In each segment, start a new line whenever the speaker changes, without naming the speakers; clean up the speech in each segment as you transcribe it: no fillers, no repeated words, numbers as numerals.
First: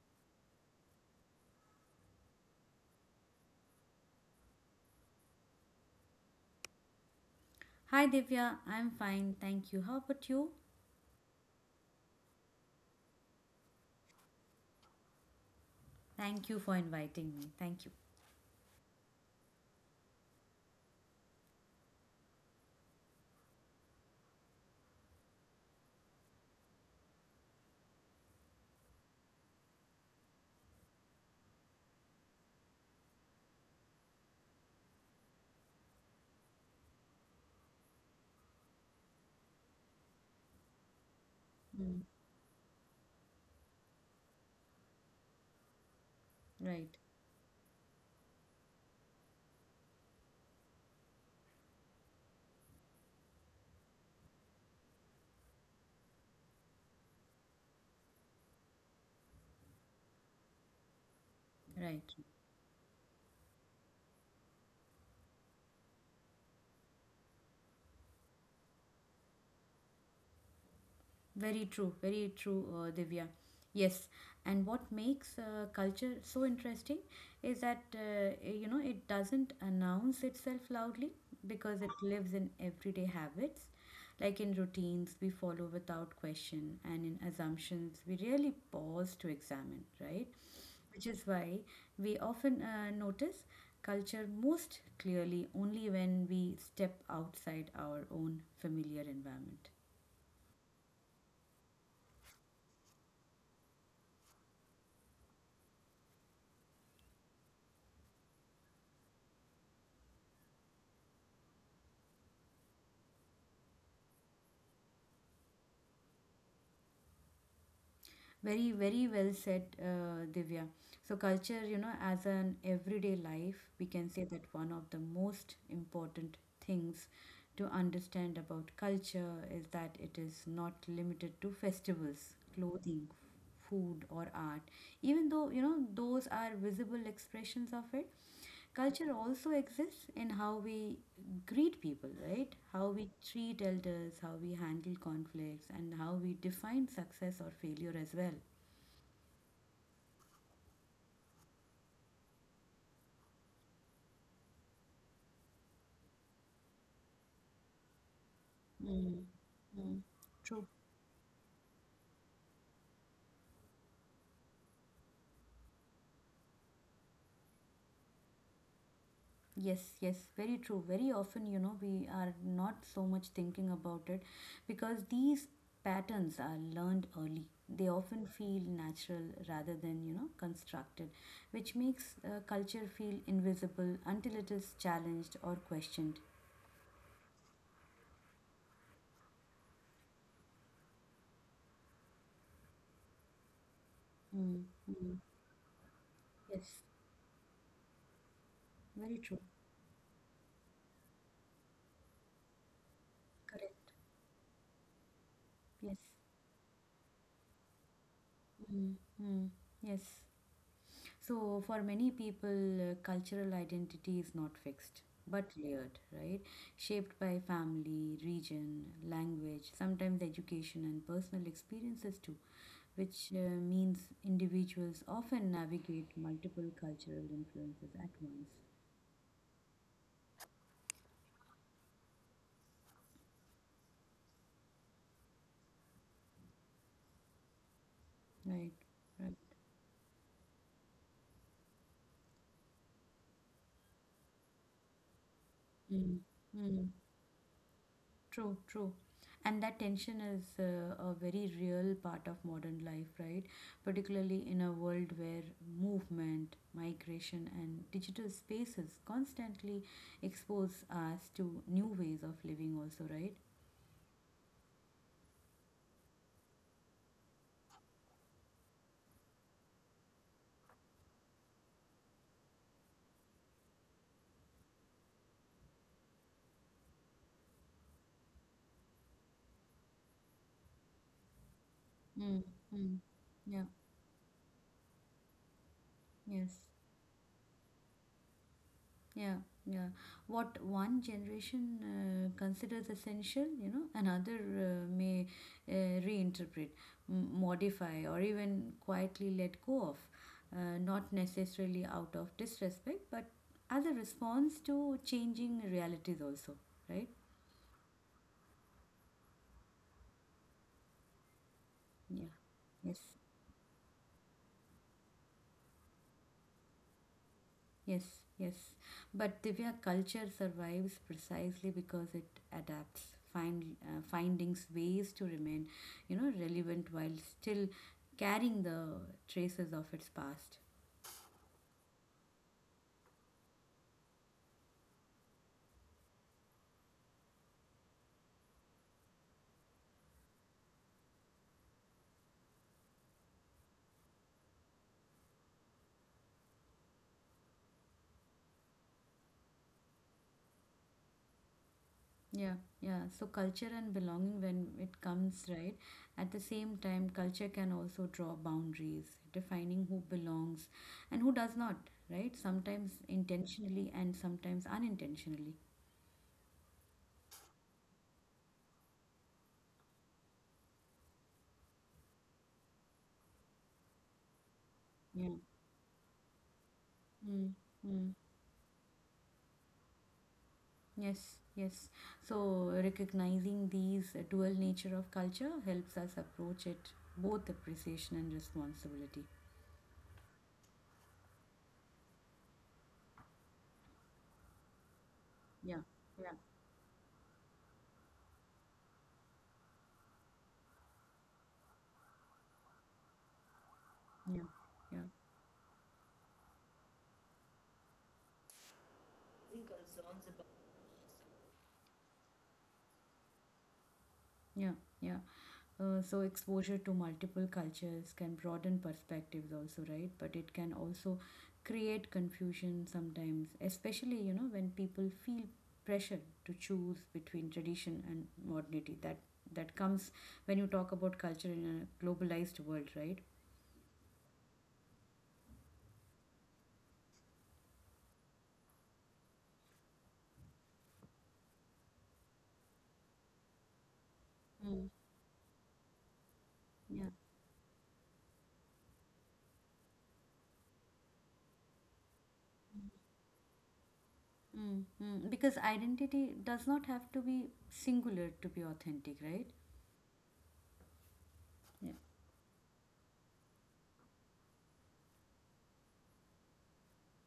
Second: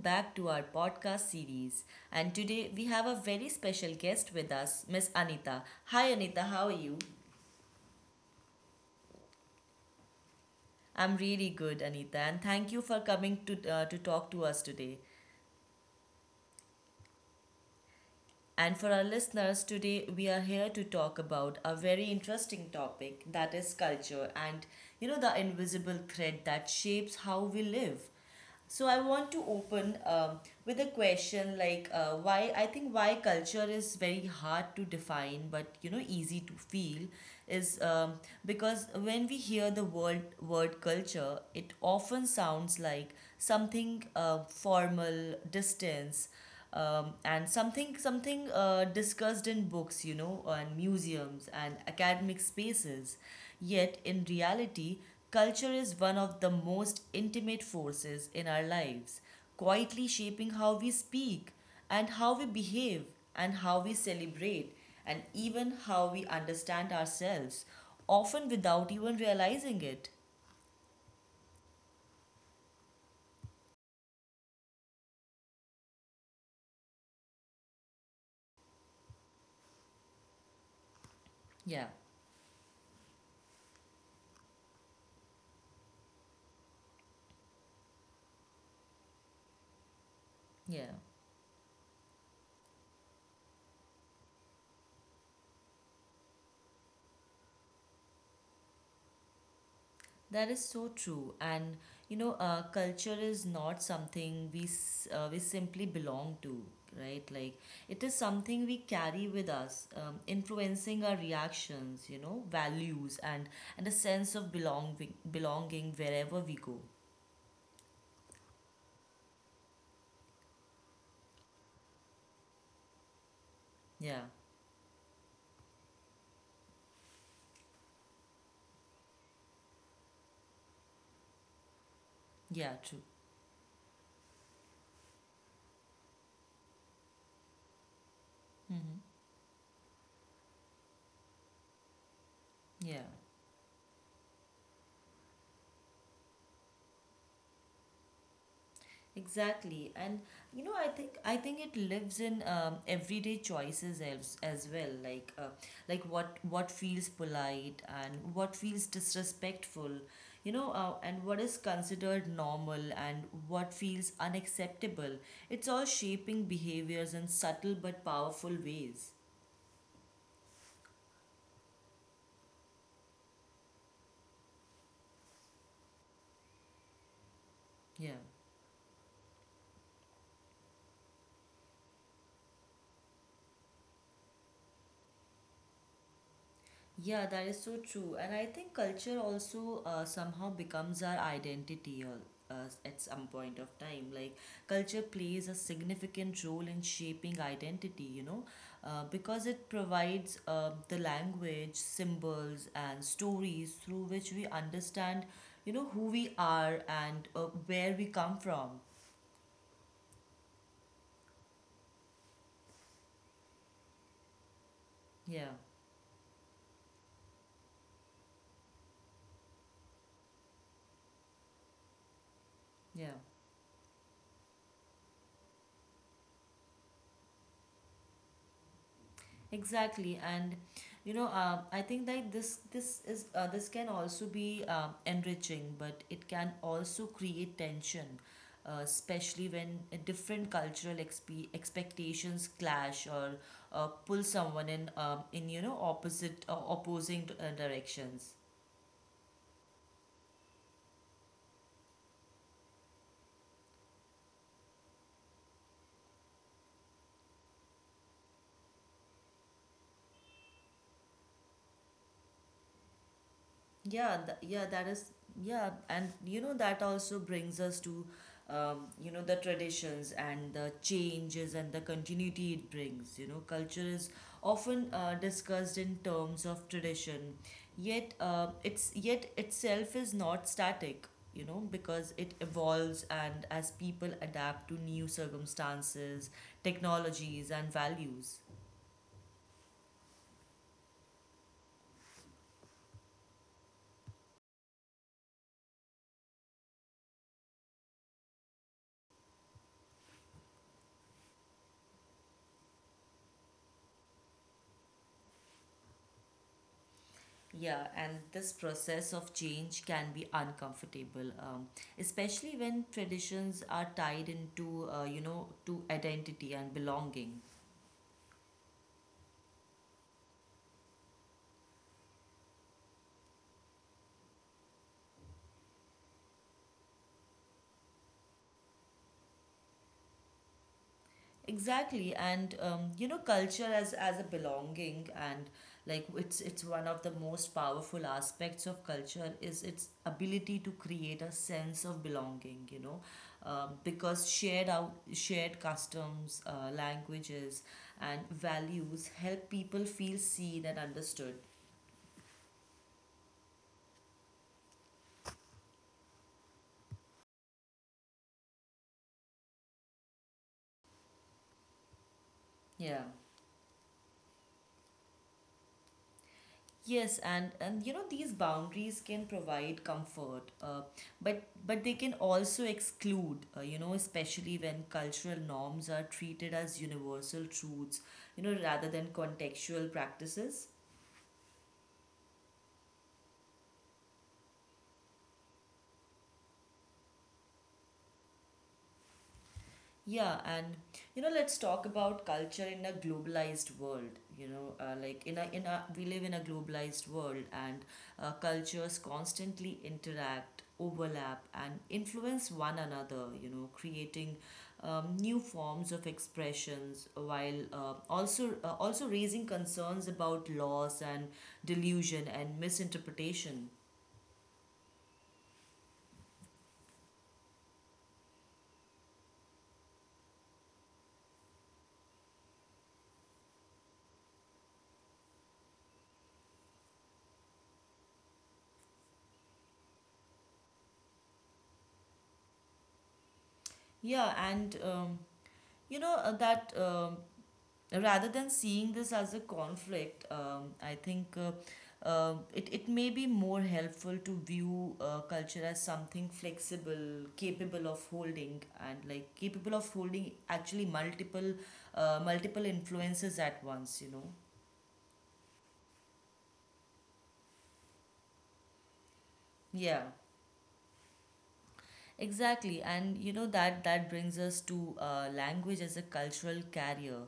back to our podcast series. And today we have a very special guest with us, Miss Anita. Hi, Anita, how are you?
Hi Divya, I'm fine. Thank you. How about you?
I'm really good, Anita, and thank you for coming to talk to us today.
Thank you for inviting me. Thank you.
And for our listeners, today we are here to talk about a very interesting topic, that is culture and the invisible thread that shapes how we live. So I want to open with a question like why, I think, why culture is very hard to define but easy to feel is because when we hear the word culture, it
Mm.
often sounds like something formal, distance,
Right,
and something discussed in books, and museums and academic spaces, yet in reality culture is one of the most intimate forces in our lives, quietly shaping how we speak and
right.
how we behave and how we celebrate and even how we understand ourselves, often without even realizing it.
Very true, Divya. Yes, and what makes culture so interesting is that you know it doesn't announce itself loudly because
yeah
it lives in everyday habits, like in routines we follow without question, and in assumptions we rarely pause to examine, right?
yeah
Which is why we often notice culture most clearly only when we step outside our own familiar environment.
That is so true. And culture is not something we we simply belong to, right? Like, it is something we carry with us, influencing our reactions, values and a sense of belonging wherever we go.
Very, very well said, Divya. So, culture, you know, as an everyday life, we can
Yeah.
say that one of the most important things to understand about culture is that it is not limited to festivals,
Yeah, true.
clothing, food, or art. Even though, you know, those are visible expressions of it,
Mm-hmm.
culture also exists in how we greet people, right? How
Yeah.
we treat elders, how we handle conflicts, and how we define success or failure as well.
Exactly. And I think it lives in everyday choices as well, like what feels polite and what feels disrespectful, and what is considered normal and what feels unacceptable. It's all shaping behaviors in subtle but powerful ways.
Yes, yes, very true. Very often, you know, we are not so much thinking about it because these patterns are learned early. They
Yeah.
often feel natural rather than, you know, constructed, which makes culture feel invisible until it is challenged or questioned.
Yeah, that is so true. And I think culture also somehow becomes our identity, or at some point of time. Like,
Mm,
culture
mm.
plays a significant role
Yes,
in shaping identity,
very true.
because it provides the language, symbols, and stories
Correct.
through which we understand,
Yes.
who we are and where we come from.
Mm, mm. Yes. So, for many people, cultural identity is not fixed but
Yeah,
layered, right? Shaped by family, region, language, sometimes education, and personal experiences too,
yeah.
which means individuals often navigate multiple cultural influences at once,
Exactly. And I think that this is this can also be enriching, but it can also create tension,
right? Right.
especially when different cultural expectations clash or pull someone in
Mm.
opposite opposing directions.
True, true. And that tension is a very real part of modern life, right? Particularly in a world where movement, migration, and digital spaces constantly expose us to new ways of living, also, right?
Yeah, that is, yeah. And that also brings us to, the traditions and the changes and the continuity it brings. You know, culture is often discussed in terms of tradition, yet it's yet itself is not static. You know, because it
Mm, mm.
evolves, and
Yeah,
as people adapt to new circumstances,
yes.
technologies, and values.
Yeah, yeah. What one generation considers essential, you know, another may uh, reinterpret, modify, or even quietly let go of. Not necessarily out of disrespect, but as a response to changing realities, also, right?
Yeah, and this process of change can be uncomfortable,
Yeah.
especially when
Yes.
traditions are tied into, to identity and belonging.
Yes, yes. But Divya culture survives precisely because it adapts, findings ways to remain, you know, relevant while still carrying the traces of its past.
Exactly. And culture as a belonging and like it's one of the most powerful aspects of culture is its ability to create a sense of belonging, because shared customs, languages, and values help people feel seen and understood.
Yeah, yeah. So culture and belonging when it comes right, at the same time culture can also draw boundaries, defining who belongs and who does not, right? Sometimes
Yeah.
intentionally and sometimes unintentionally.
Yes. And you know, these boundaries can provide comfort, but they can also exclude. You know, especially when
Yeah.
cultural norms are treated as universal truths,
Mm.
you know, rather than contextual practices.
Yes, yes. So recognizing these dual nature of culture helps us approach it both appreciation and responsibility.
Yeah. And let's talk about culture in a globalized world. You know, like in
Yeah,
a we live
yeah,
in a globalized world, and cultures constantly interact, overlap, and influence one another, creating
yeah, yeah,
new forms of expressions while also raising concerns about loss and delusion and misinterpretation.
yeah, yeah. So exposure to multiple cultures can broaden perspectives also, right? But it can also create confusion sometimes, especially, you know, when people feel pressure to choose between tradition and modernity. That comes when you talk about culture in a globalized world, right?
Yeah. And you know that rather than seeing this as a conflict, I think it, it may be more helpful to view culture as something flexible,
Yeah.
capable of holding, and like capable of holding actually multiple multiple influences at once. You know,
Mm, mm. Because identity does not have to be singular to be authentic, right?
yeah.
Yeah.
Exactly. And you know that that brings us to language as a cultural carrier.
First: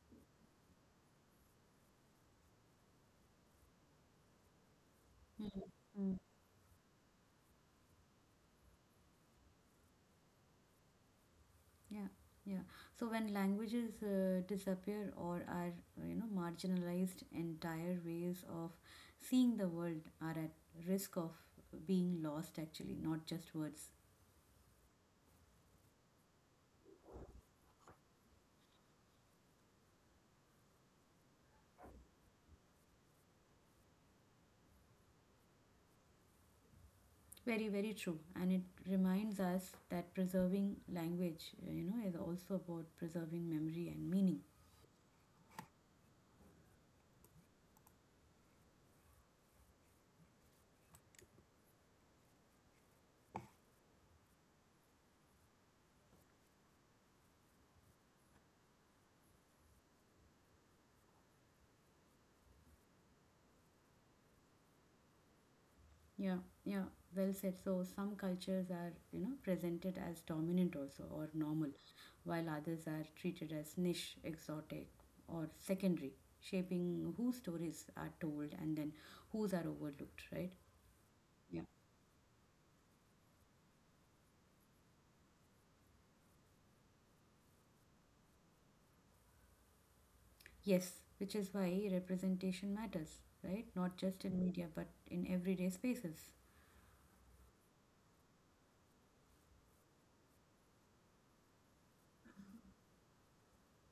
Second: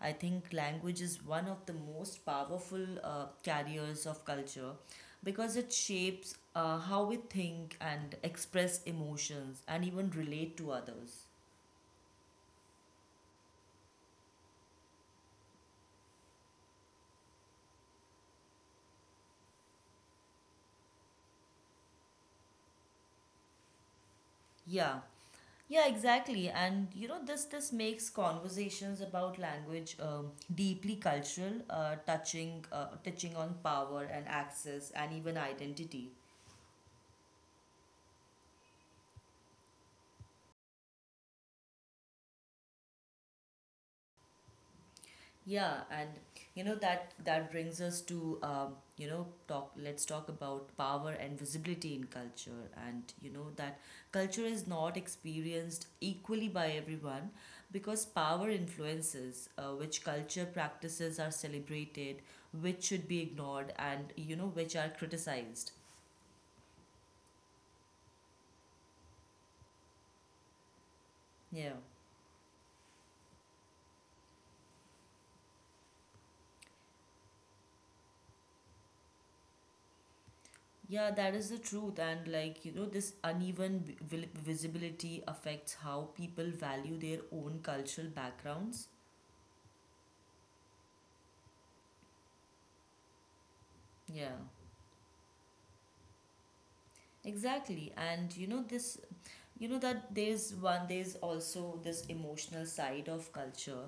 I think language is one of the most powerful carriers of culture
Mm,
because it
mm.
shapes how we think and express emotions and even relate to others.
Yeah, yeah. So when languages disappear or are, you know, marginalized, entire ways of seeing the world are at risk of being lost, actually, not just words.
Yeah. Yeah, exactly. And you know this, this makes conversations about language deeply cultural, touching on power and access and even identity.
Very, very true. And it reminds us that preserving language, you know, is also about preserving memory and meaning.
Yeah. And you know that that brings us to you know talk. Let's talk about power and visibility in culture, and you know that culture is not experienced equally by everyone because power influences which culture practices are celebrated, which should be ignored, and you know which are criticized.
Yeah, yeah, well said. So some cultures are, you know, presented as dominant also or normal,
Yeah.
while others are treated as niche, exotic, or secondary, shaping whose stories are told and then whose are overlooked, right?
Yeah, that is the
Yeah.
truth. And like, you know, this uneven visibility affects how people value their own cultural backgrounds.
Yes, which is why representation matters, right? Not just
Yeah,
in media, but in everyday spaces.
exactly. And you know that there's one, there's also this emotional side of culture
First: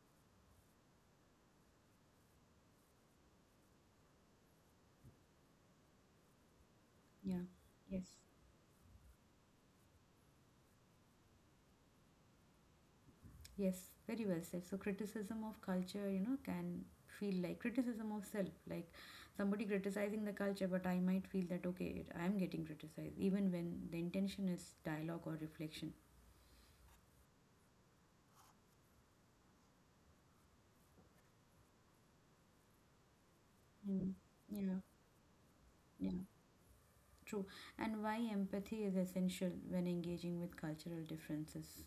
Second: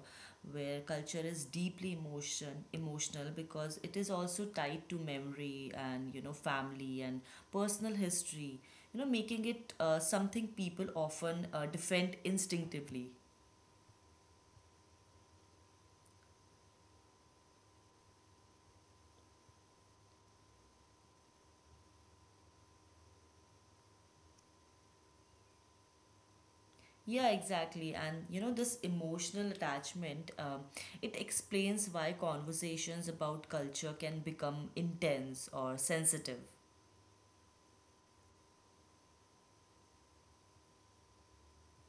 where culture is deeply emotional, because it is also tied to memory and you know family and
Yeah.
personal
Yes.
history, you know, making it something people often defend instinctively.
Yes, very well said. So criticism of culture, you know, can feel like criticism of self, like somebody criticizing the culture, but I might feel that okay, I am getting criticized, even when the intention is dialogue or reflection.
Yeah, exactly. And you know, this emotional attachment, it explains why conversations about culture
Mm.
can become
Yeah,
intense or
yeah,
sensitive.
true. And why empathy is essential when engaging with cultural differences.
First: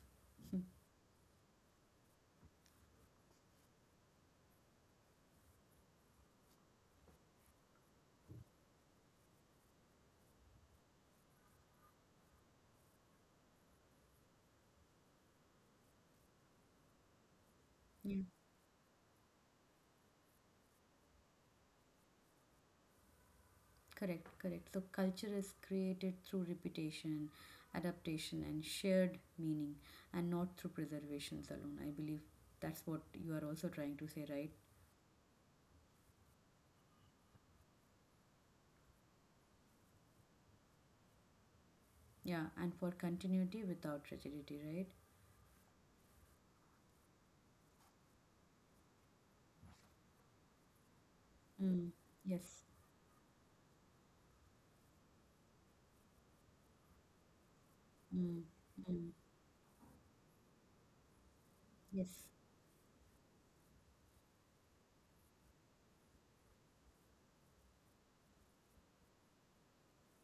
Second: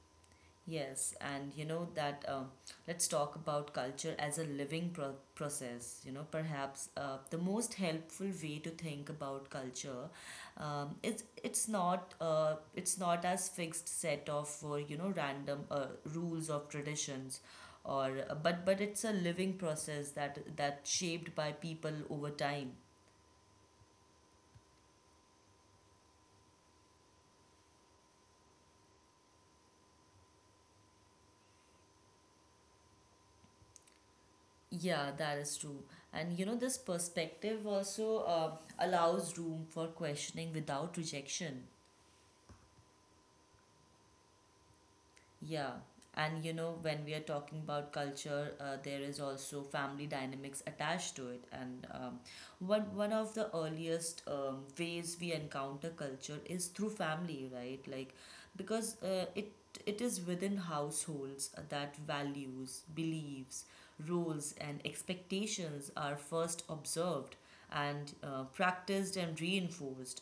Yes. And you know that let's talk about culture as a living process. You know, perhaps the most helpful way to think about culture, it's not as fixed set of random rules of traditions,
Hmm.
or but it's a living process that that shaped by people over time.
Correct, correct. So culture is created through repetition, adaptation, and shared meaning, and not through preservations alone. I believe that's what you are also trying to say, right?
Yeah, that is true. And you know, this perspective also allows room for questioning without rejection.
Yeah, and for continuity without rigidity, right?
Yeah. And when we are talking about culture, there is also family dynamics attached to it. And
Mm.
um,
Yes.
one one of the earliest ways we encounter culture is through family, right? Like,
Mm.
because
Mm.
it is within households that
Yes.
values, beliefs, roles, and expectations are first observed and practiced and reinforced,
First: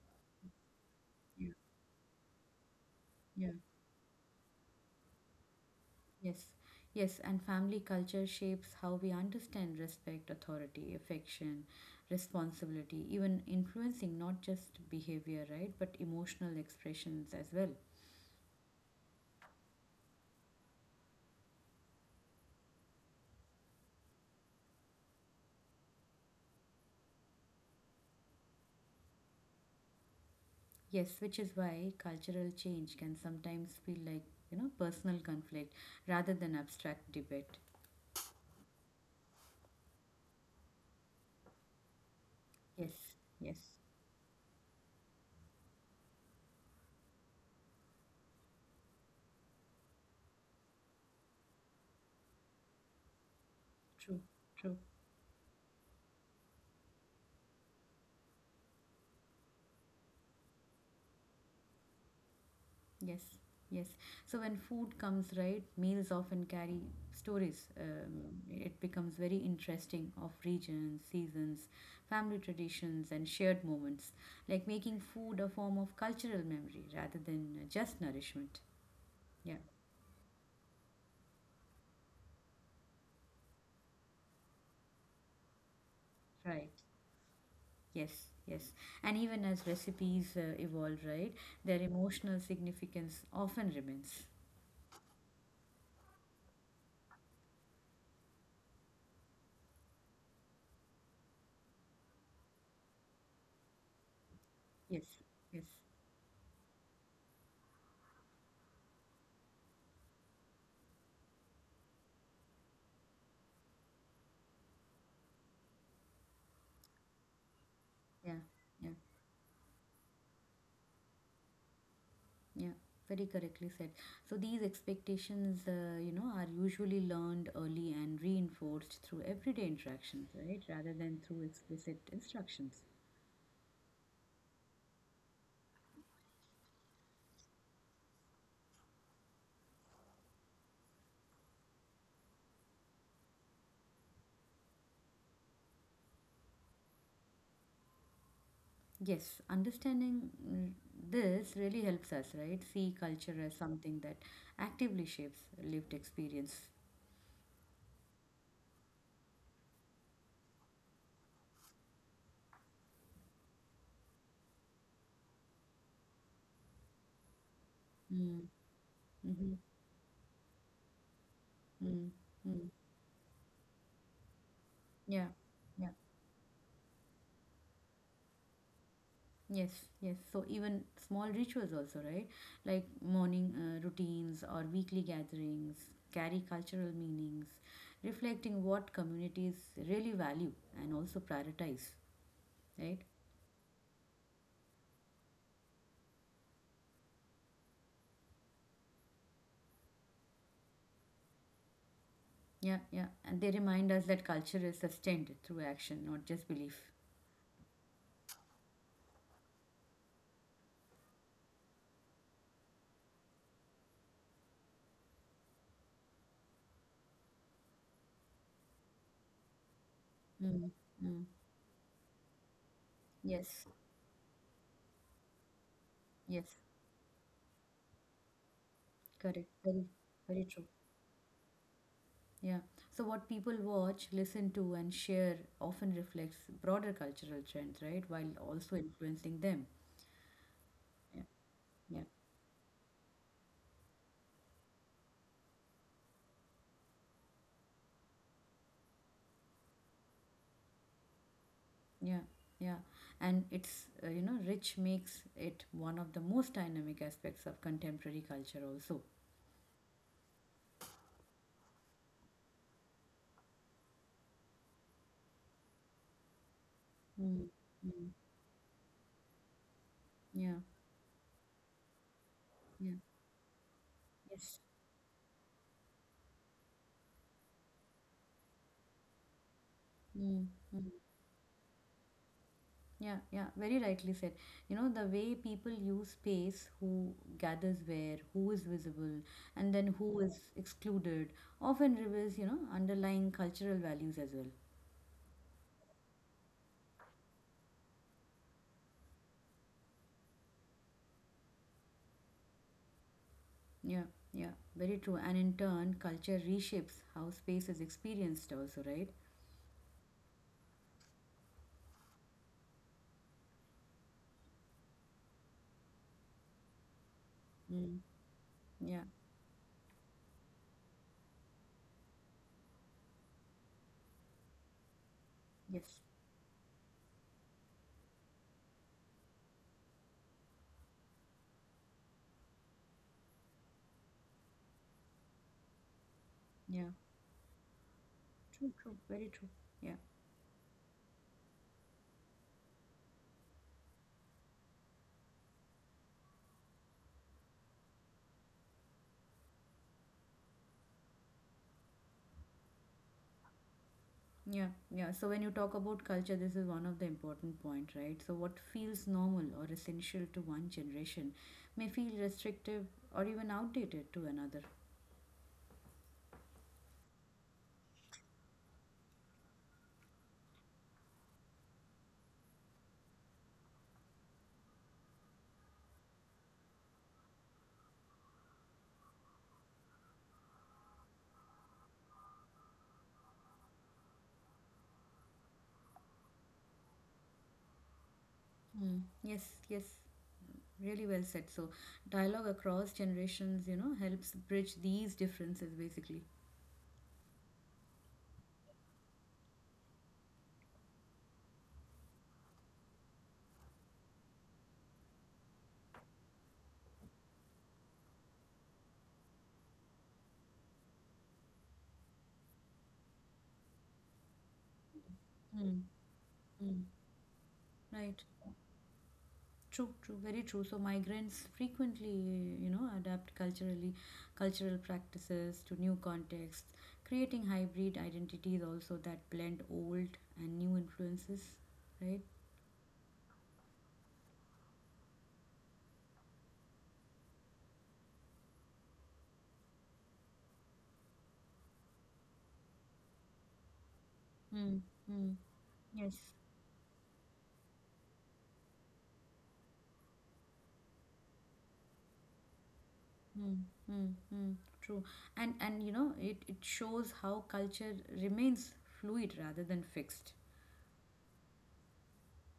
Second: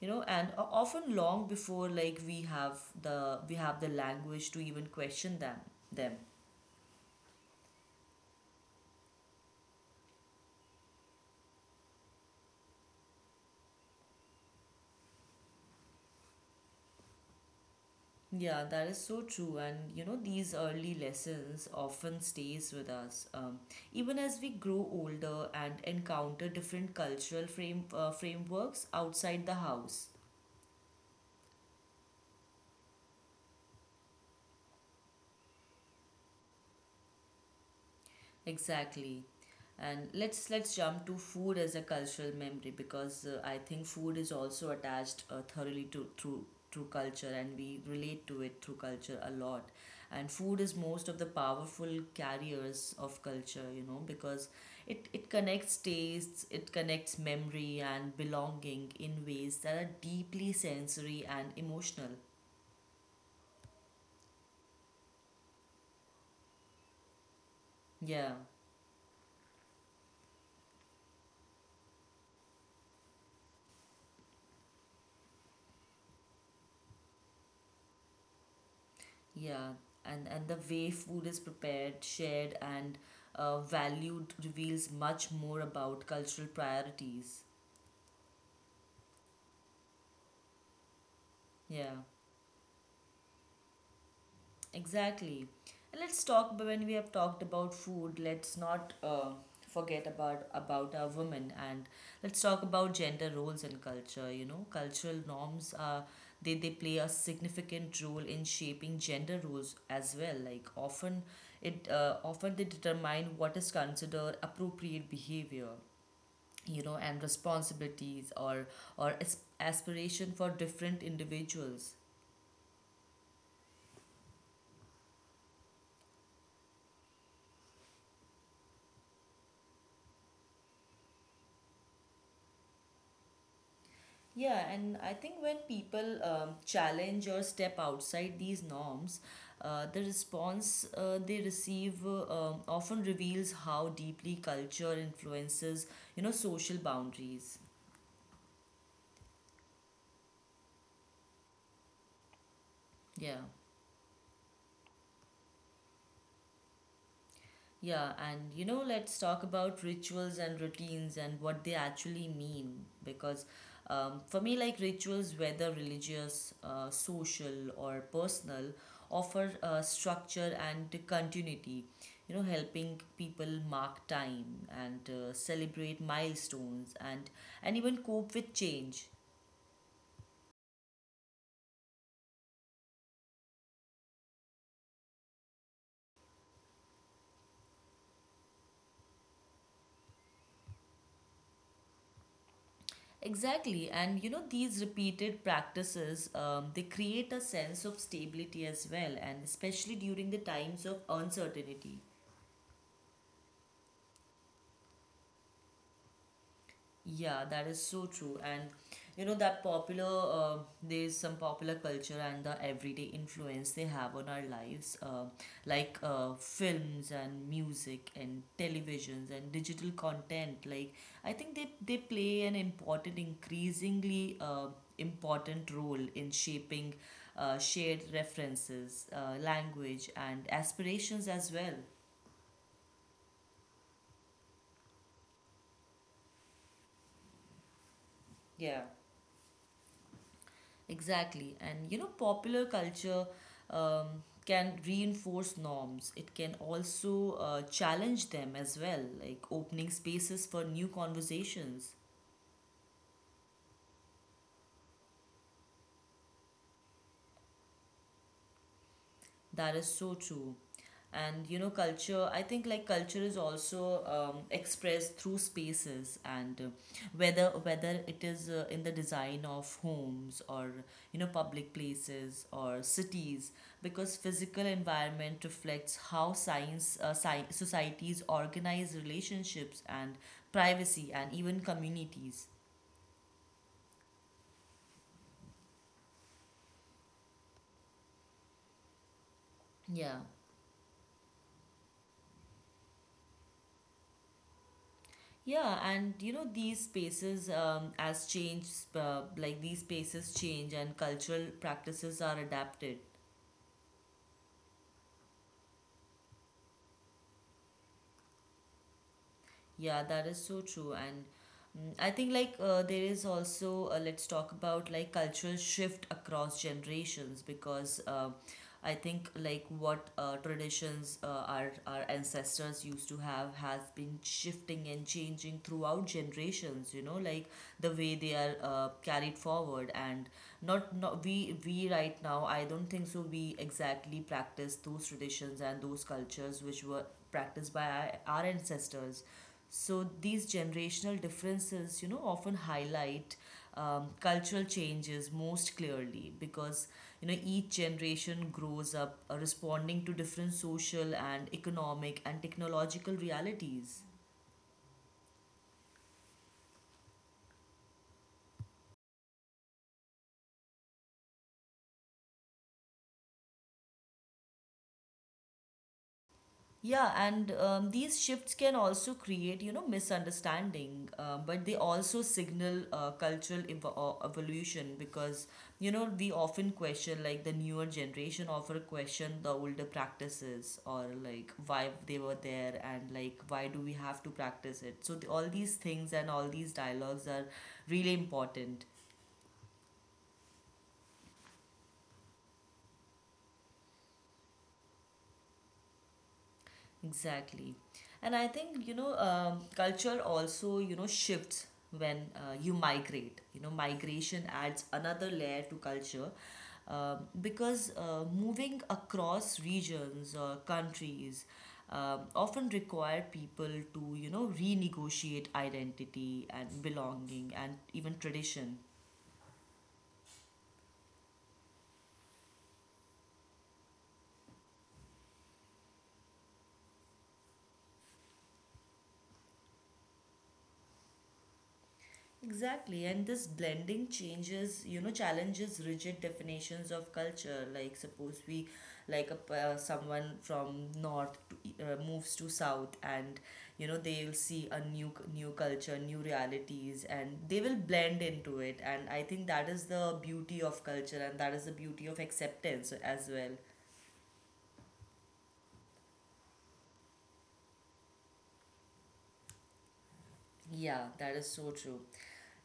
you know. And often long
Yeah.
before, like, the
Yeah.
we have the language to even question them.
Yes. Yes. And family culture shapes how we understand respect, authority, affection, responsibility, even influencing not just behavior, right, but emotional expressions as well.
Yeah, that is so true. And you know, these early lessons often stays with us, even as we grow older and encounter different cultural frameworks outside the house.
Yes, which is why cultural change can sometimes feel like, you know, personal conflict rather than abstract debate.
Exactly. And let's jump to food as a cultural memory,
Yes,
because
yes,
I think food is also attached thoroughly to through through culture, and we relate to it through culture a lot. And food is most of the powerful carriers of culture, you know,
true,
because
true.
it connects tastes, it connects memory and belonging in ways that are deeply sensory and emotional.
Yes, yes. So when food comes right, meals often carry stories.
Yeah.
It becomes very interesting of regions, seasons, family traditions, and shared moments, like making food a form of cultural memory rather than just nourishment. Yeah,
Yeah, and the way food is prepared, shared, and valued reveals much more about cultural
right.
priorities.
Yes, yes. And even as recipes evolve, right, their
Yeah.
emotional significance often remains.
Exactly. And let's talk, but when we have talked about food, let's not forget about our women, and let's talk about gender roles and culture. You know,
Yes,
cultural
yes.
norms are they play a significant role in shaping gender roles as well. Like often it often they determine what is considered appropriate behavior, you know, and responsibilities,
Yeah, yeah,
or aspiration for different individuals.
yeah. Very correctly said. So these expectations, you know, are usually learned early and reinforced through everyday interactions, right, rather than through explicit instructions.
Yeah, and I think when people challenge or step outside these norms, the response they receive often reveals how deeply culture influences, you know, social boundaries.
Yes, understanding mm, this really helps us, right, see culture as
Yeah.
something that actively shapes lived experience.
Yeah. And let's talk about rituals and routines and what they actually mean. Because for me, like, rituals, whether religious, social, or
Mm,
personal,
mm-hmm,
offer structure and continuity. You know,
mm.
helping people mark time and
Yeah, yeah,
celebrate milestones and even cope with change.
yes, yes. So even small rituals also, right? Like morning routines or weekly gatherings carry cultural meanings, reflecting what communities really value and also prioritize, right?
Exactly, and you know these repeated practices they create a sense of stability as well, and especially during the times of uncertainty.
Yeah, yeah. And they remind us that culture is sustained through action, not just belief.
Yeah, that is so true. And you know that popular there's some popular culture and the everyday influence they have on our lives, like films and music and televisions and digital content.
Mm,
Like,
mm.
I think they play an important,
Yes,
increasingly important role in
yes.
shaping shared references,
Correct. Very,
language, and
very true.
aspirations as well.
Yeah. So what people watch, listen to, and share often reflects broader cultural trends, right? While also
Yeah.
influencing them. Yeah.
Exactly. And you
Yeah.
know, popular culture can reinforce norms. It can also challenge them as well, like opening spaces for new conversations.
Yeah. Yeah. And it's, you know, rich makes it one of the most dynamic aspects of contemporary culture also.
That is so true. And you know, culture, I think, like, culture is also expressed through spaces and whether
Mm.
whether
Mm.
it is in the design of homes
Yeah.
or you know public places or
Yeah.
cities, because
Yes.
physical environment reflects how societies organize relationships and
Mm.
privacy and even communities.
Yeah, yeah, very rightly said. You know, the way people use space, who gathers where, who is visible, and then
Yeah.
who is excluded, often reveals, you know, underlying cultural values as well.
Yeah, and you know these spaces like these spaces change and cultural practices are adapted.
Yeah, yeah, very true. And in turn, culture reshapes how space is experienced, also, right?
Yeah, that is so true. And I think like there is also let's talk about like cultural shift across generations because
Mm.
I
Yeah,
think like what traditions our ancestors used to have has been shifting and changing
yes,
throughout generations. You know, like the way they are carried forward and not not we we right now. I don't think so. We exactly practice those traditions and those cultures which
yeah,
were practiced by our
true, true,
ancestors.
very true. Yeah.
So these generational differences, you know, often highlight cultural changes most clearly because you know each generation grows up responding to different social and economic and technological realities.
Yeah, yeah. So when you talk about culture, this is one of the important point, right? So what feels normal or essential to one generation may feel restrictive or even outdated to another.
Yeah, and these shifts can also create, you know, misunderstanding, but they also signal cultural evo evolution because, you know, we often question, like, the newer generation often question the older practices or, like, why they were there and, like, why do we have to practice it? So, all these things and all these dialogues are really important.
Mm. Yes, yes. Really well said. So dialogue across generations, you know, helps bridge these differences basically.
Exactly. And I think, you know, culture also, you know, shifts when you migrate. You know, migration adds another layer to culture because moving across regions or countries often require people to, you know, renegotiate
Mm.
identity and
Mm.
belonging and even
Right.
tradition.
True, true, very true. So migrants frequently, you know, adapt culturally, cultural practices to new contexts, creating hybrid identities also that blend old and new influences, right?
Exactly, and this blending changes, you know, challenges rigid definitions of culture. Like, suppose we, like, someone from north to, moves to south, and you know, they will see a
Mm, mm,
new culture, new
yes.
realities, and they will blend into it. And I think that is the beauty of culture, and that is the beauty of acceptance as well.
Mm, mm, mm, true. And you know, it shows how culture remains fluid rather than fixed.
Yeah, that is so true.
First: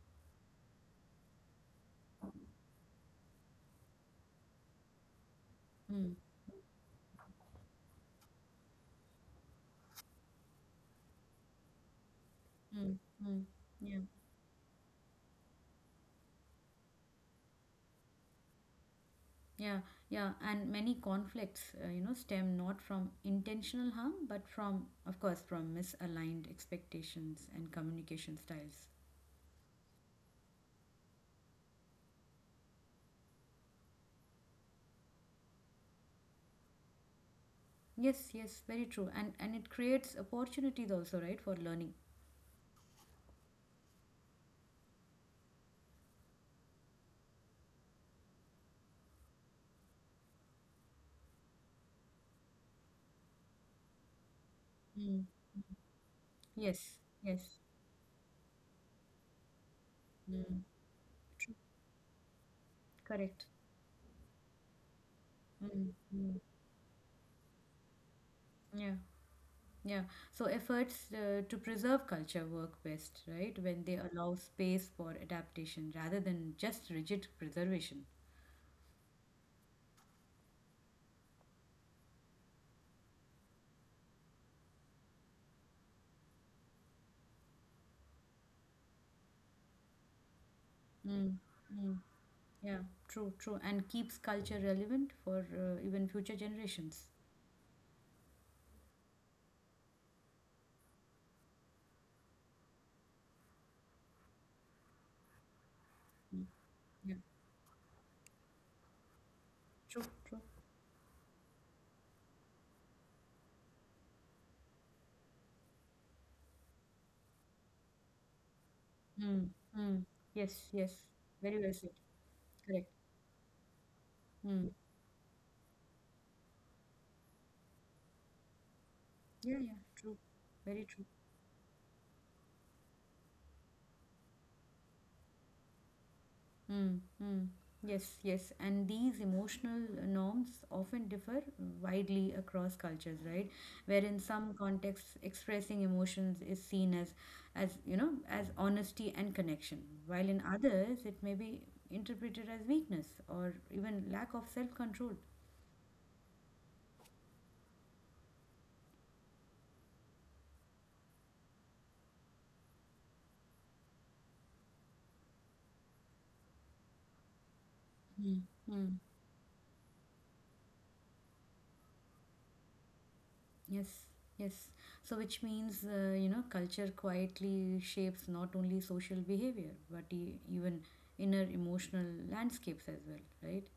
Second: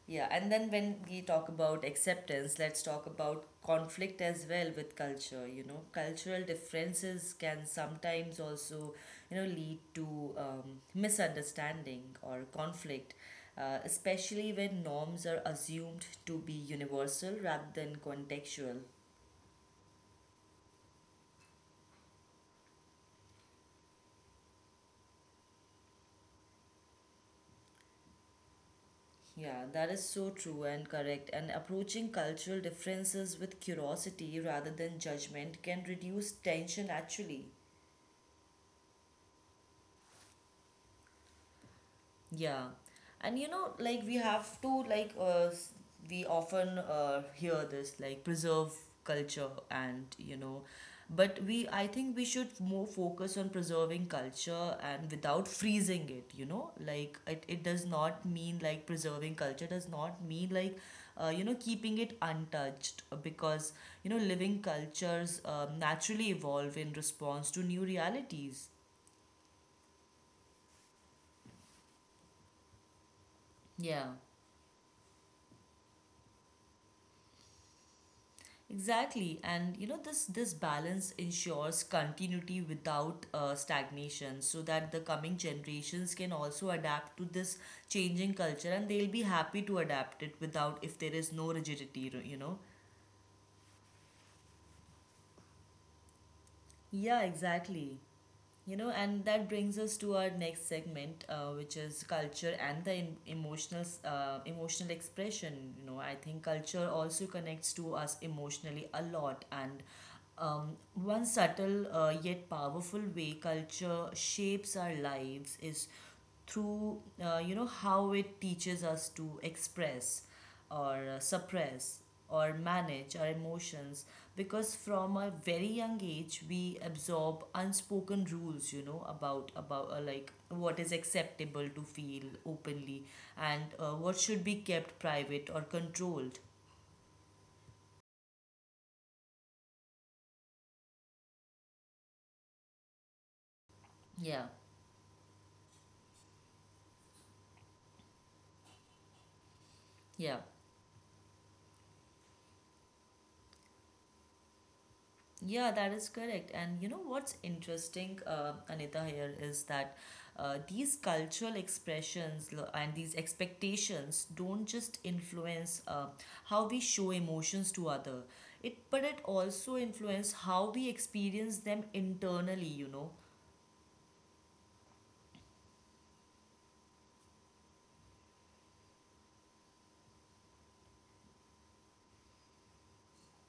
Yeah, and then when we talk about acceptance, let's talk about conflict as well with culture. You know,
Mm,
cultural differences can sometimes also, you know, lead to misunderstanding or
mm,
conflict,
mm, yeah.
especially when norms are assumed to be universal rather than contextual.
Yeah, yeah, and many conflicts, you know, stem not from intentional harm, but from, of course, from misaligned expectations and communication styles.
Yeah, that is so true and correct. And approaching cultural differences with curiosity rather than judgment can reduce tension actually.
Yes, yes, very true, and it creates opportunities also, right, for learning.
Yeah, and you know, like we have to like we often hear this like preserve culture and you know, but we I think we should more focus on preserving culture and
Mm.
without freezing it. You know,
Yes,
like it
yes,
it does not mean like preserving culture does not mean
mm.
like you
True.
know keeping it untouched
Correct.
because you know living cultures
Mm.
naturally
Mm.
evolve in response to new realities.
Yeah, yeah. So efforts to preserve culture work best, right, when they
Yeah.
allow space for adaptation rather than just rigid preservation.
Exactly, and you know this balance ensures continuity without stagnation, so that the coming generations can also adapt to this changing culture, and they'll be happy to adapt it without if there is
Mm.
no rigidity, you know.
Yeah, true, true. And keeps culture relevant for even future generations.
Yeah, exactly. You know, and that brings us to our next segment, which is culture and the emotional emotional expression. You know, I think
Mm.
culture
Yeah,
also connects to us emotionally a lot, and
true, true.
one subtle yet powerful way culture shapes our lives is through you know how it teaches us to
Mm, mm.
express
Yes,
or
yes. Very well said.
suppress or
Correct.
manage our emotions
Mm.
because from a very young age we absorb unspoken rules, you know, about
Yeah, yeah,
about uh,
true.
like what
Very
is
true.
acceptable to feel openly and what should be kept private or controlled,
Mm, mm. Yes, yes. And these emotional norms often differ widely across cultures, right? Where in
yeah,
some contexts, expressing emotions is seen as you know, as honesty and connection, while
yeah.
in others, it may be interpreted as weakness or even lack of self-control.
Yeah, that is correct. And you know what's interesting, Anita, here is that these cultural expressions and these expectations don't just influence how we show emotions to other,
Mm,
it
mm.
but it also influence how we experience them internally. You know,
Yes, yes. So, which means, you know, culture quietly shapes not only social behavior, but even inner emotional landscapes as well, right?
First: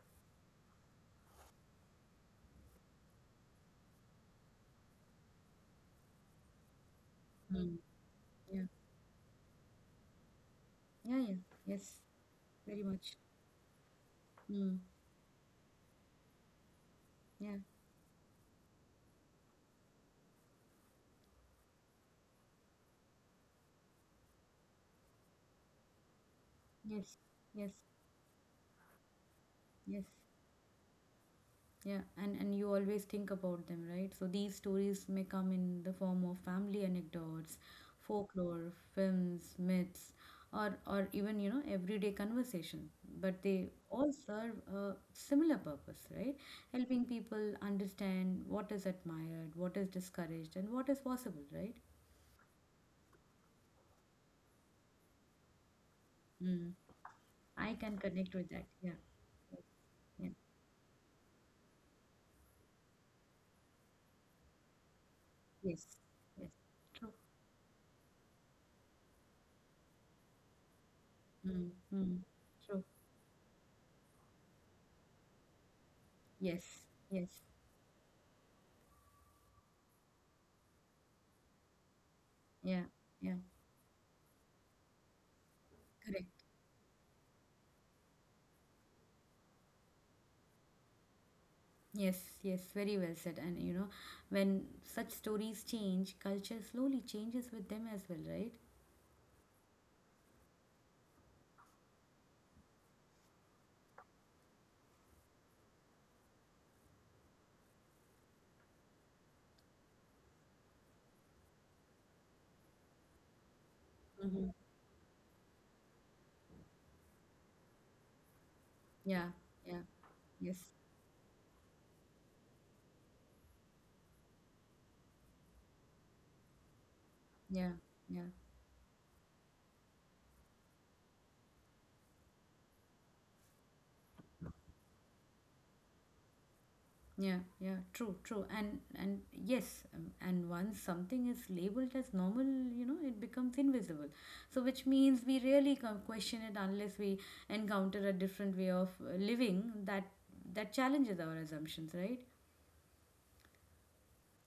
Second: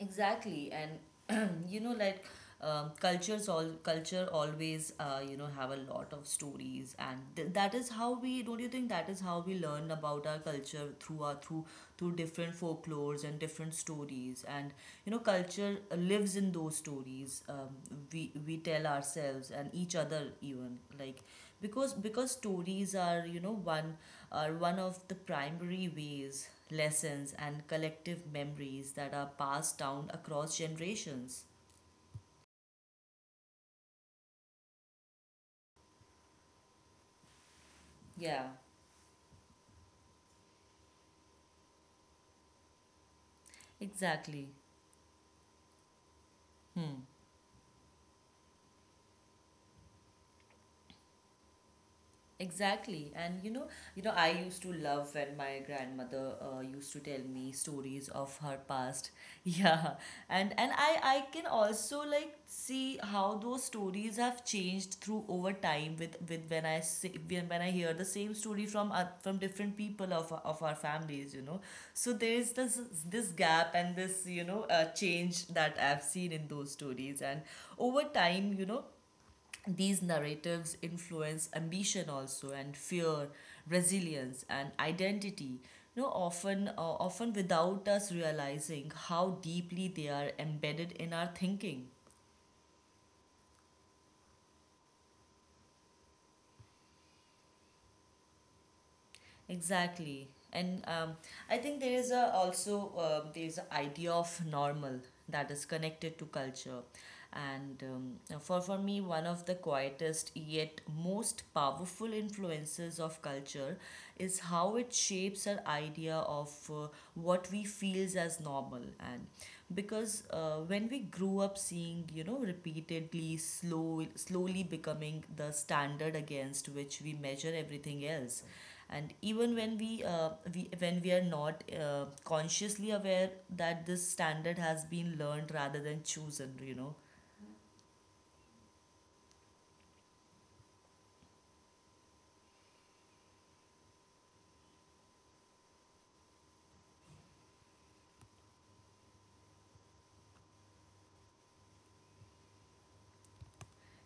exactly, and you know, like culture always you know have a lot of stories, and that is
Mm.
how, we don't you
Yeah,
think that is how we learn about our culture,
yeah, yeah.
through
Yes,
through different
very
folklores
much.
and different stories, and
Mm.
you know, culture lives in those stories.
Yeah,
We tell ourselves and each other, even like, because stories are one of the primary ways lessons,
yes,
and
yes,
collective memories that are passed down
yes.
across generations.
Yeah, and you always think about them, right? So these stories may come in the form of family anecdotes,
Yeah,
folklore, films, myths, or even, you know, everyday conversation. But they all
exactly.
serve a similar purpose, right?
Hmm.
Helping people understand what is admired, what is discouraged, and what is possible, right?
Exactly. And you know, I used to love when my grandmother used
Mm.
to tell me
I
stories
can
of
connect
her
with that.
past.
Yeah.
Yeah.
Yeah.
And I can also like see how those stories have changed through over time
Yes.
with when
Yes.
I see,
True.
when I hear the same story from different people of our families, you know.
Mm.
So
Mm.
there's this
True.
this gap and this, you know, change that I've seen in those
Yes.
stories and
Yes.
over time, you know, these narratives influence ambition also and
Yeah.
fear,
Yeah.
resilience and identity, you know,
Correct.
often without us realizing how deeply they are embedded in our thinking.
Yes, yes, very well said. And you know, when such stories change, culture slowly changes with them as well, right?
Exactly. And I think there is a also there is an idea of normal that is connected to culture. And for me, one of the quietest yet most powerful influences of culture is how it shapes our idea of what we feels as normal. And
Yeah, yeah,
because when
yes,
we grew up seeing, you know, repeatedly slowly becoming the standard against which we measure
yeah,
everything else,
yeah,
and even when we, when we are not consciously aware that this standard has been learned rather than chosen, you know,
yeah, yeah. True, true. And yes, and once something is labeled as normal, you know, it becomes invisible. So which means we really can question it unless we encounter a different way of living that challenges our assumptions, right?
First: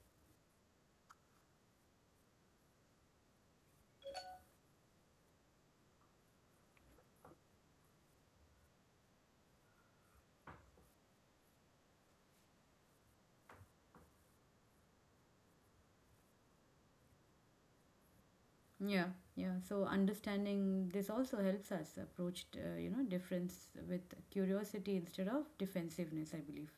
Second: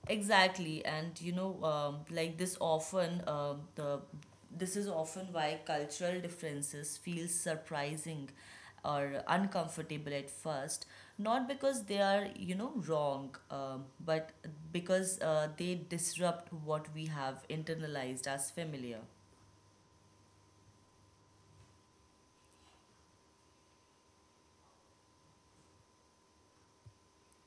exactly. And you know, like this often the this is often why cultural differences feel surprising or uncomfortable at first, not because they are you know wrong, but because they disrupt what we have internalized as familiar.
Yeah, yeah. So understanding this also helps us approach, you know, difference with curiosity instead of defensiveness, I believe.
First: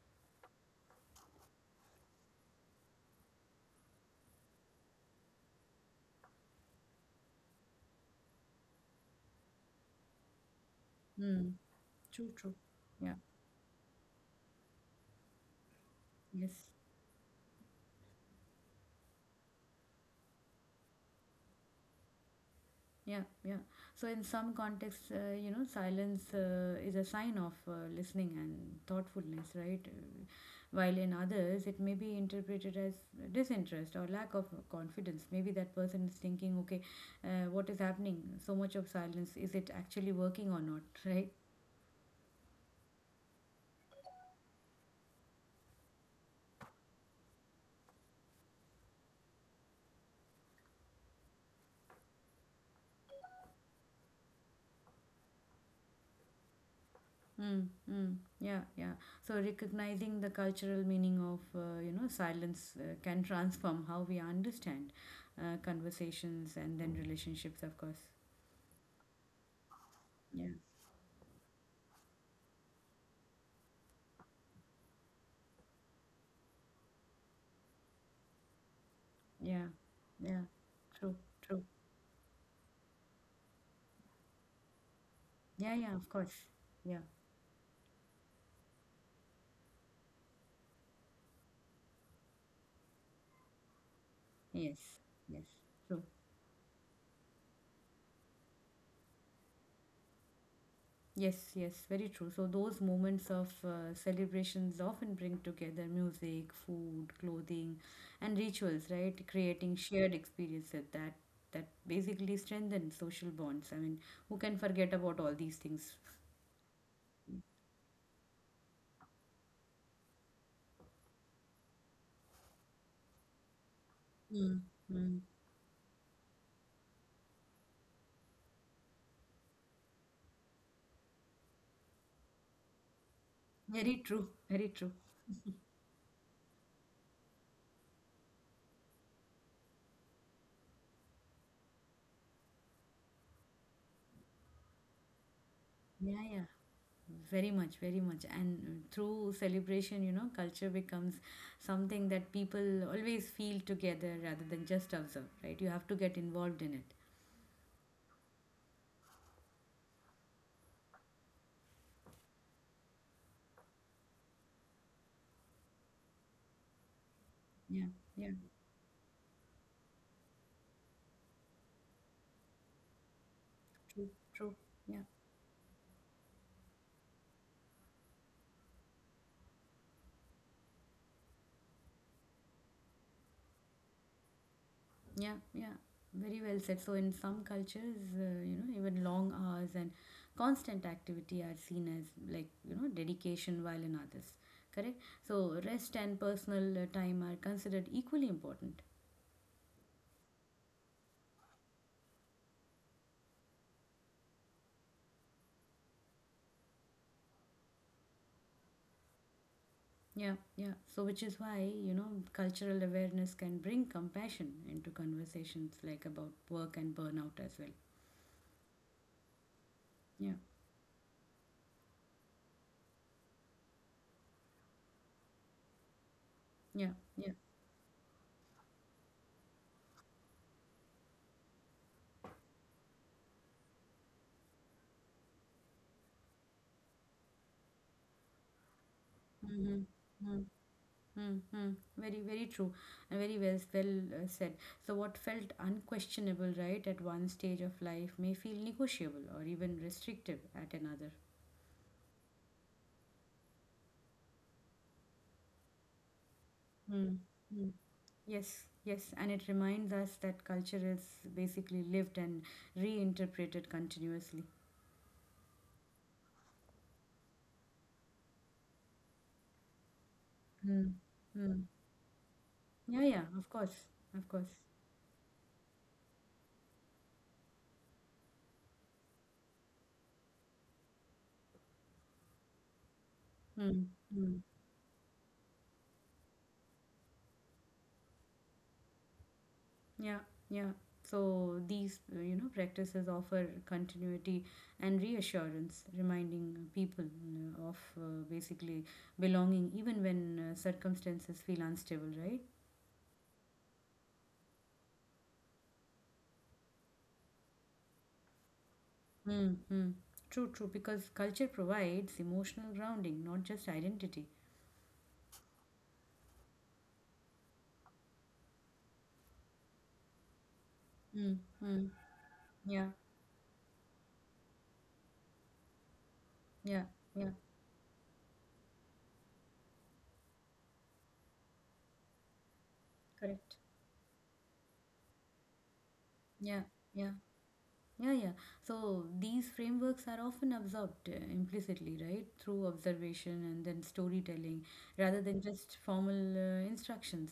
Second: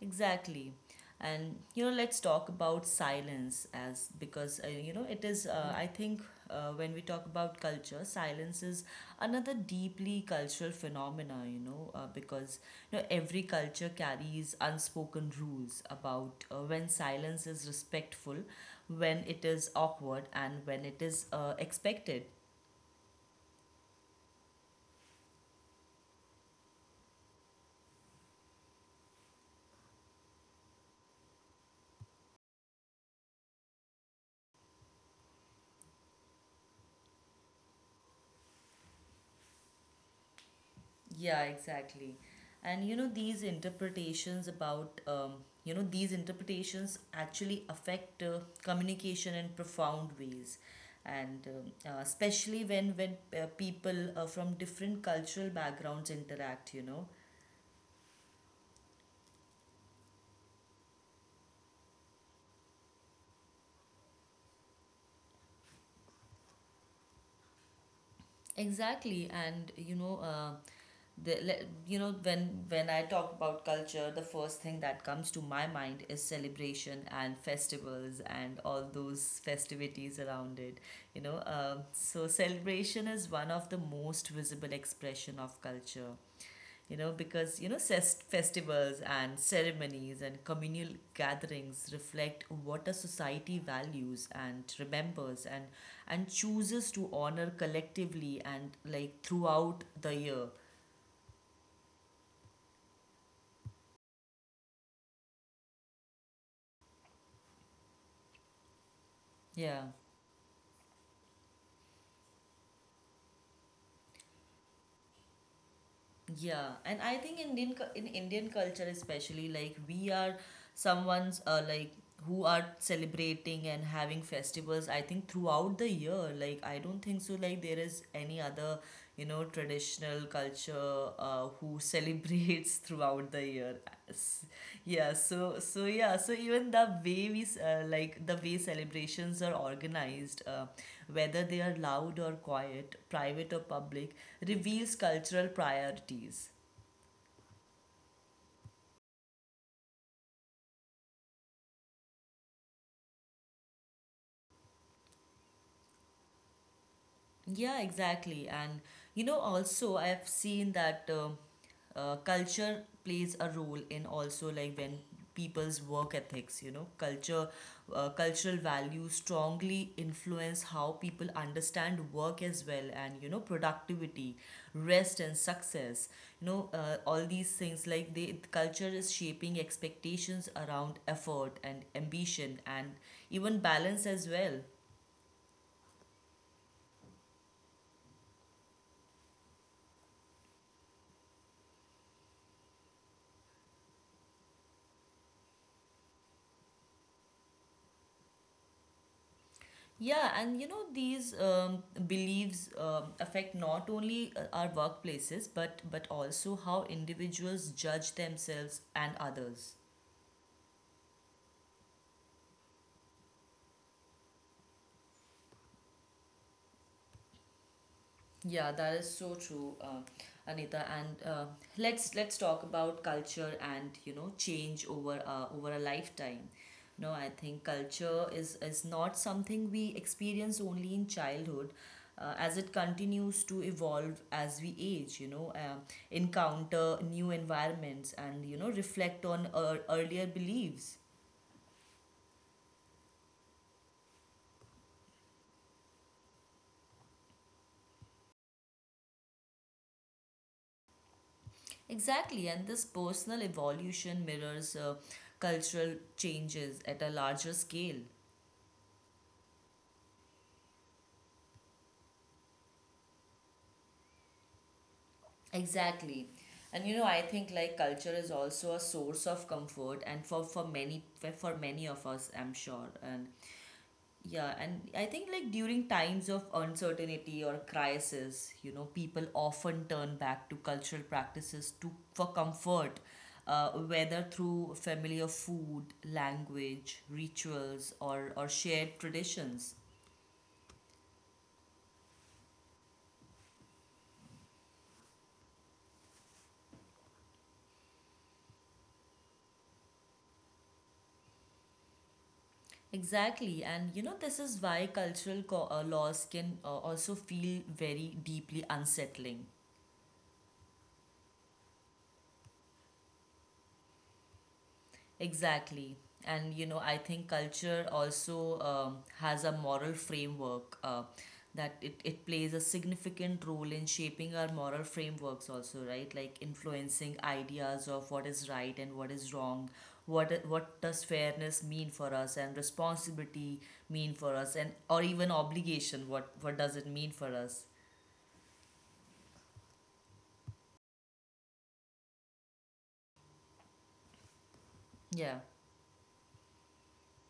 Exactly. And you know, let's talk about silence as because you know it is. I think when we talk about culture, silence is another deeply cultural phenomena.
Hmm.
You know,
True, true.
because you know
Yeah.
every culture carries unspoken rules about
Yes.
when silence is respectful, when it is awkward, and when it is expected.
Yeah, yeah. So in some contexts, you know, silence is a sign of listening and thoughtfulness, right? While in others, it may be interpreted as disinterest or lack of confidence. Maybe that person is thinking, okay, what is happening? So much of silence, is it actually working or not, right?
Yeah, exactly. And you know, these interpretations about, you know, these interpretations actually affect communication in profound ways. And especially when when people from different cultural backgrounds interact, you know,
Mm, mm, yeah, yeah. So recognizing the cultural meaning of, you know, silence can transform how we understand conversations and then relationships, of course.
exactly, and you know,
Yeah,
you know when I talk about culture, the first thing that comes to my mind is celebration and festivals and all those
yeah,
festivities
yeah.
around it.
True,
You know,
true.
So celebration is one of the most visible expression of
Yeah, yeah, of
culture,
course.
you
Yeah,
know, because, you know, festivals and ceremonies and communal gatherings reflect what a society values and
yes, yes,
remembers
true.
and chooses to honor collectively and like throughout the year.
Yes, yes, very true. So those moments of celebrations often bring together music, food, clothing, and rituals, right? Creating
Yeah.
shared experiences that basically strengthen social bonds. I mean, who can forget about all these things?
Yeah, and I think in Indian culture especially like we are someone's like who are celebrating and having
Mm,
festivals I
mm.
think throughout the year, like I don't think so like there is any other you know traditional culture who celebrates throughout the year.
Very true,
S-
very true.
yeah, so so yeah, so even the way we s- like the way celebrations are organized, whether they are loud or quiet, private or public, reveals cultural
Yeah, yeah,
priorities.
very much, very much. And through celebration, you know, culture becomes something that people always feel together rather than just observe, right? You have to get involved in it.
Yeah, exactly. And you know, also I've seen that culture plays a role in also like when people's work ethics, you know,
Yeah, yeah.
cultural values strongly influence how people understand work as well and, you know,
True,
productivity,
true. Yeah,
rest and success. You know, all these things like they, culture is shaping expectations around effort and ambition and even balance as well.
yeah, yeah. Very well said. So, in some cultures, you know, even long hours and constant activity are seen as like, you know, dedication, while in others, correct? So, rest and personal time are considered equally important.
Yeah, and you know these beliefs affect not only our workplaces, but also how individuals judge themselves and others.
Yeah, yeah. So, which is why, you know, cultural awareness can bring compassion into conversations like about work and burnout as well.
Yeah, that is so true,
Yeah,
Anita. And let's talk about culture and you know change over over a lifetime.
yeah,
No, I
yeah.
think culture is not something we experience only in childhood, as it continues to evolve as we age. You know, encounter new environments and you know reflect on
Mm-hmm.
earlier
Mm-hmm.
beliefs.
Mm-hmm. Very, very true, and very well said. So, what felt unquestionable, right, at one stage of life may feel negotiable or even restrictive at another.
Exactly, and this personal evolution mirrors cultural changes at a larger
Mm-hmm.
scale.
Yes, yes, and it reminds us that culture is basically lived and reinterpreted continuously.
Exactly. And you know, I think like culture is also a source of comfort and for
Mm-hmm.
many of us, I'm sure.
Yeah, yeah,
And
of course, of
yeah,
course.
and I think like during times of uncertainty or crisis, you know, people often turn back to cultural practices to for comfort, whether
Mm-hmm.
through familiar food, language, rituals, or shared traditions.
Yeah, yeah. So these, you know, practices offer continuity and reassurance, reminding people of basically belonging even when circumstances feel unstable, right?
Exactly, and you know, this is why laws can also feel very deeply unsettling.
Mm-hmm. True, true, because culture provides emotional grounding, not just identity.
Exactly, and you know, I think culture also has a moral framework that
Mm-hmm.
it plays a
Yeah,
significant role in shaping our moral frameworks, also, right? Like
yeah,
influencing
yeah.
ideas of what is right and what is wrong, what does fairness mean for us and
Correct.
responsibility mean for us and or even obligation, what
Yeah,
does it
yeah.
mean for us.
Yeah, yeah. So these frameworks are often absorbed implicitly, right? Through observation and then storytelling rather
Yeah.
than just formal instructions.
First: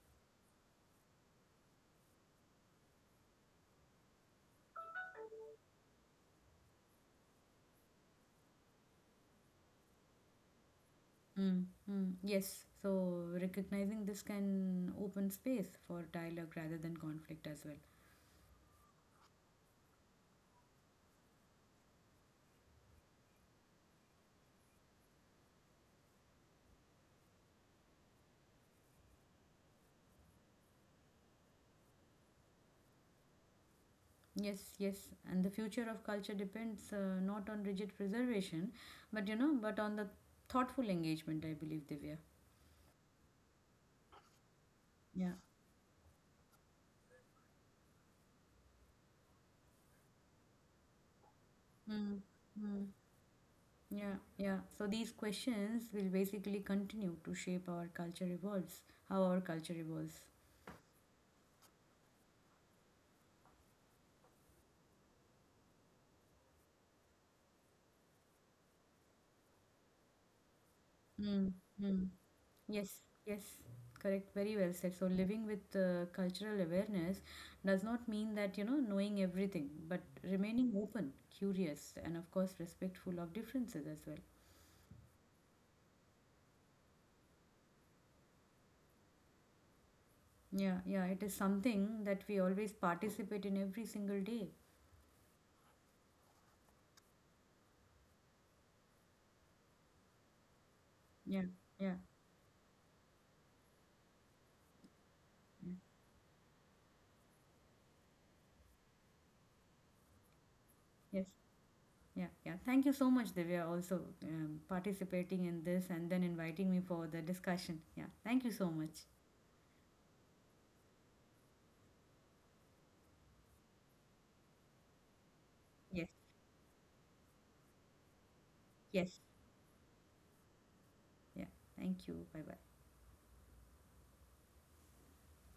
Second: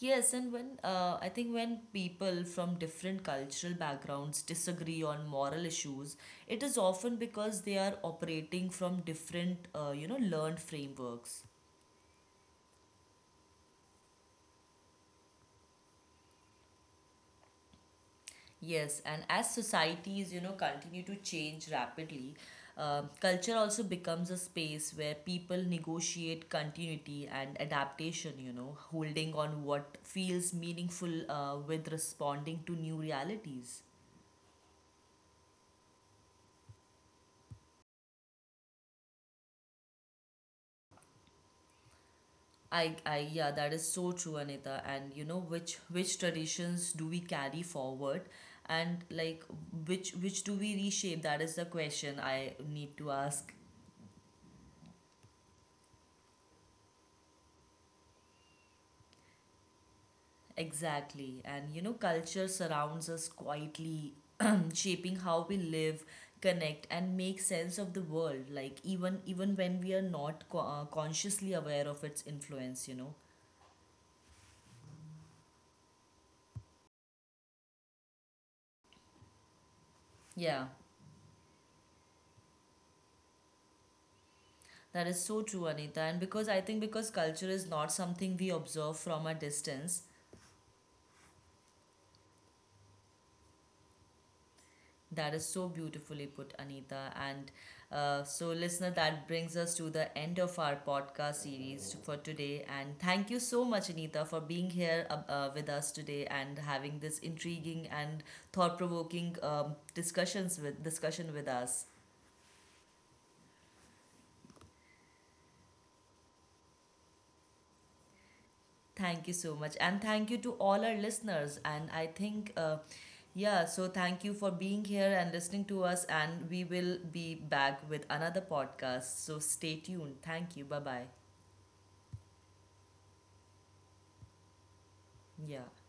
Yes, and when I think when people from different cultural backgrounds disagree on moral issues, it is often because they are operating from different, you know, learned frameworks.
Mm, mm, yes. So recognizing this can open space for dialogue rather than conflict as well.
Yes, and as societies, you know, continue to change rapidly, culture also becomes a space where people negotiate continuity and adaptation, you know, holding on what feels meaningful with responding to new realities.
Yes, yes. And the future of culture depends not on rigid preservation, but you know, but on the thoughtful engagement, I believe, Divya.
I yeah, that is so true, Anita. And you
Yeah.
know, which traditions do we carry forward and like which do we reshape, that is the
Mm,
question I
mm.
need to ask.
Yeah, yeah. So these questions will basically continue to shape our culture evolves, how our culture evolves.
Exactly, and you know culture surrounds us quietly shaping how we live, connect and make sense of the world, like even even when we are not
Mm,
consciously aware of
mm.
its influence,
Yes,
you know,
yes, correct. Very well said. So living with cultural awareness does not mean that, you know, knowing everything, but
yeah,
remaining open, curious, and of course respectful of differences as well.
that is so true, Anita. And because I think because culture is not something we observe from a distance.
Yeah, yeah. It is something that we always participate in every single day.
That is so beautifully put, Anita. And so, listener, that brings us to the end of our podcast
Yeah, yeah,
series for today. And thank you so much, Anita, for being here
yeah.
with us today and having this intriguing and thought-provoking
Yes.
discussion with us.
Yeah, yeah. Thank you so much, Divya, also participating in this and then inviting me for the discussion. Yeah, thank you so much.
Thank you so much, and thank you to all our listeners. And I think. Yeah, so thank you for being here and listening to us.
Yes,
And we will be back with another
yes.
podcast. So stay tuned. Thank you. Bye bye.
Yeah, thank you. Bye bye.
Yeah.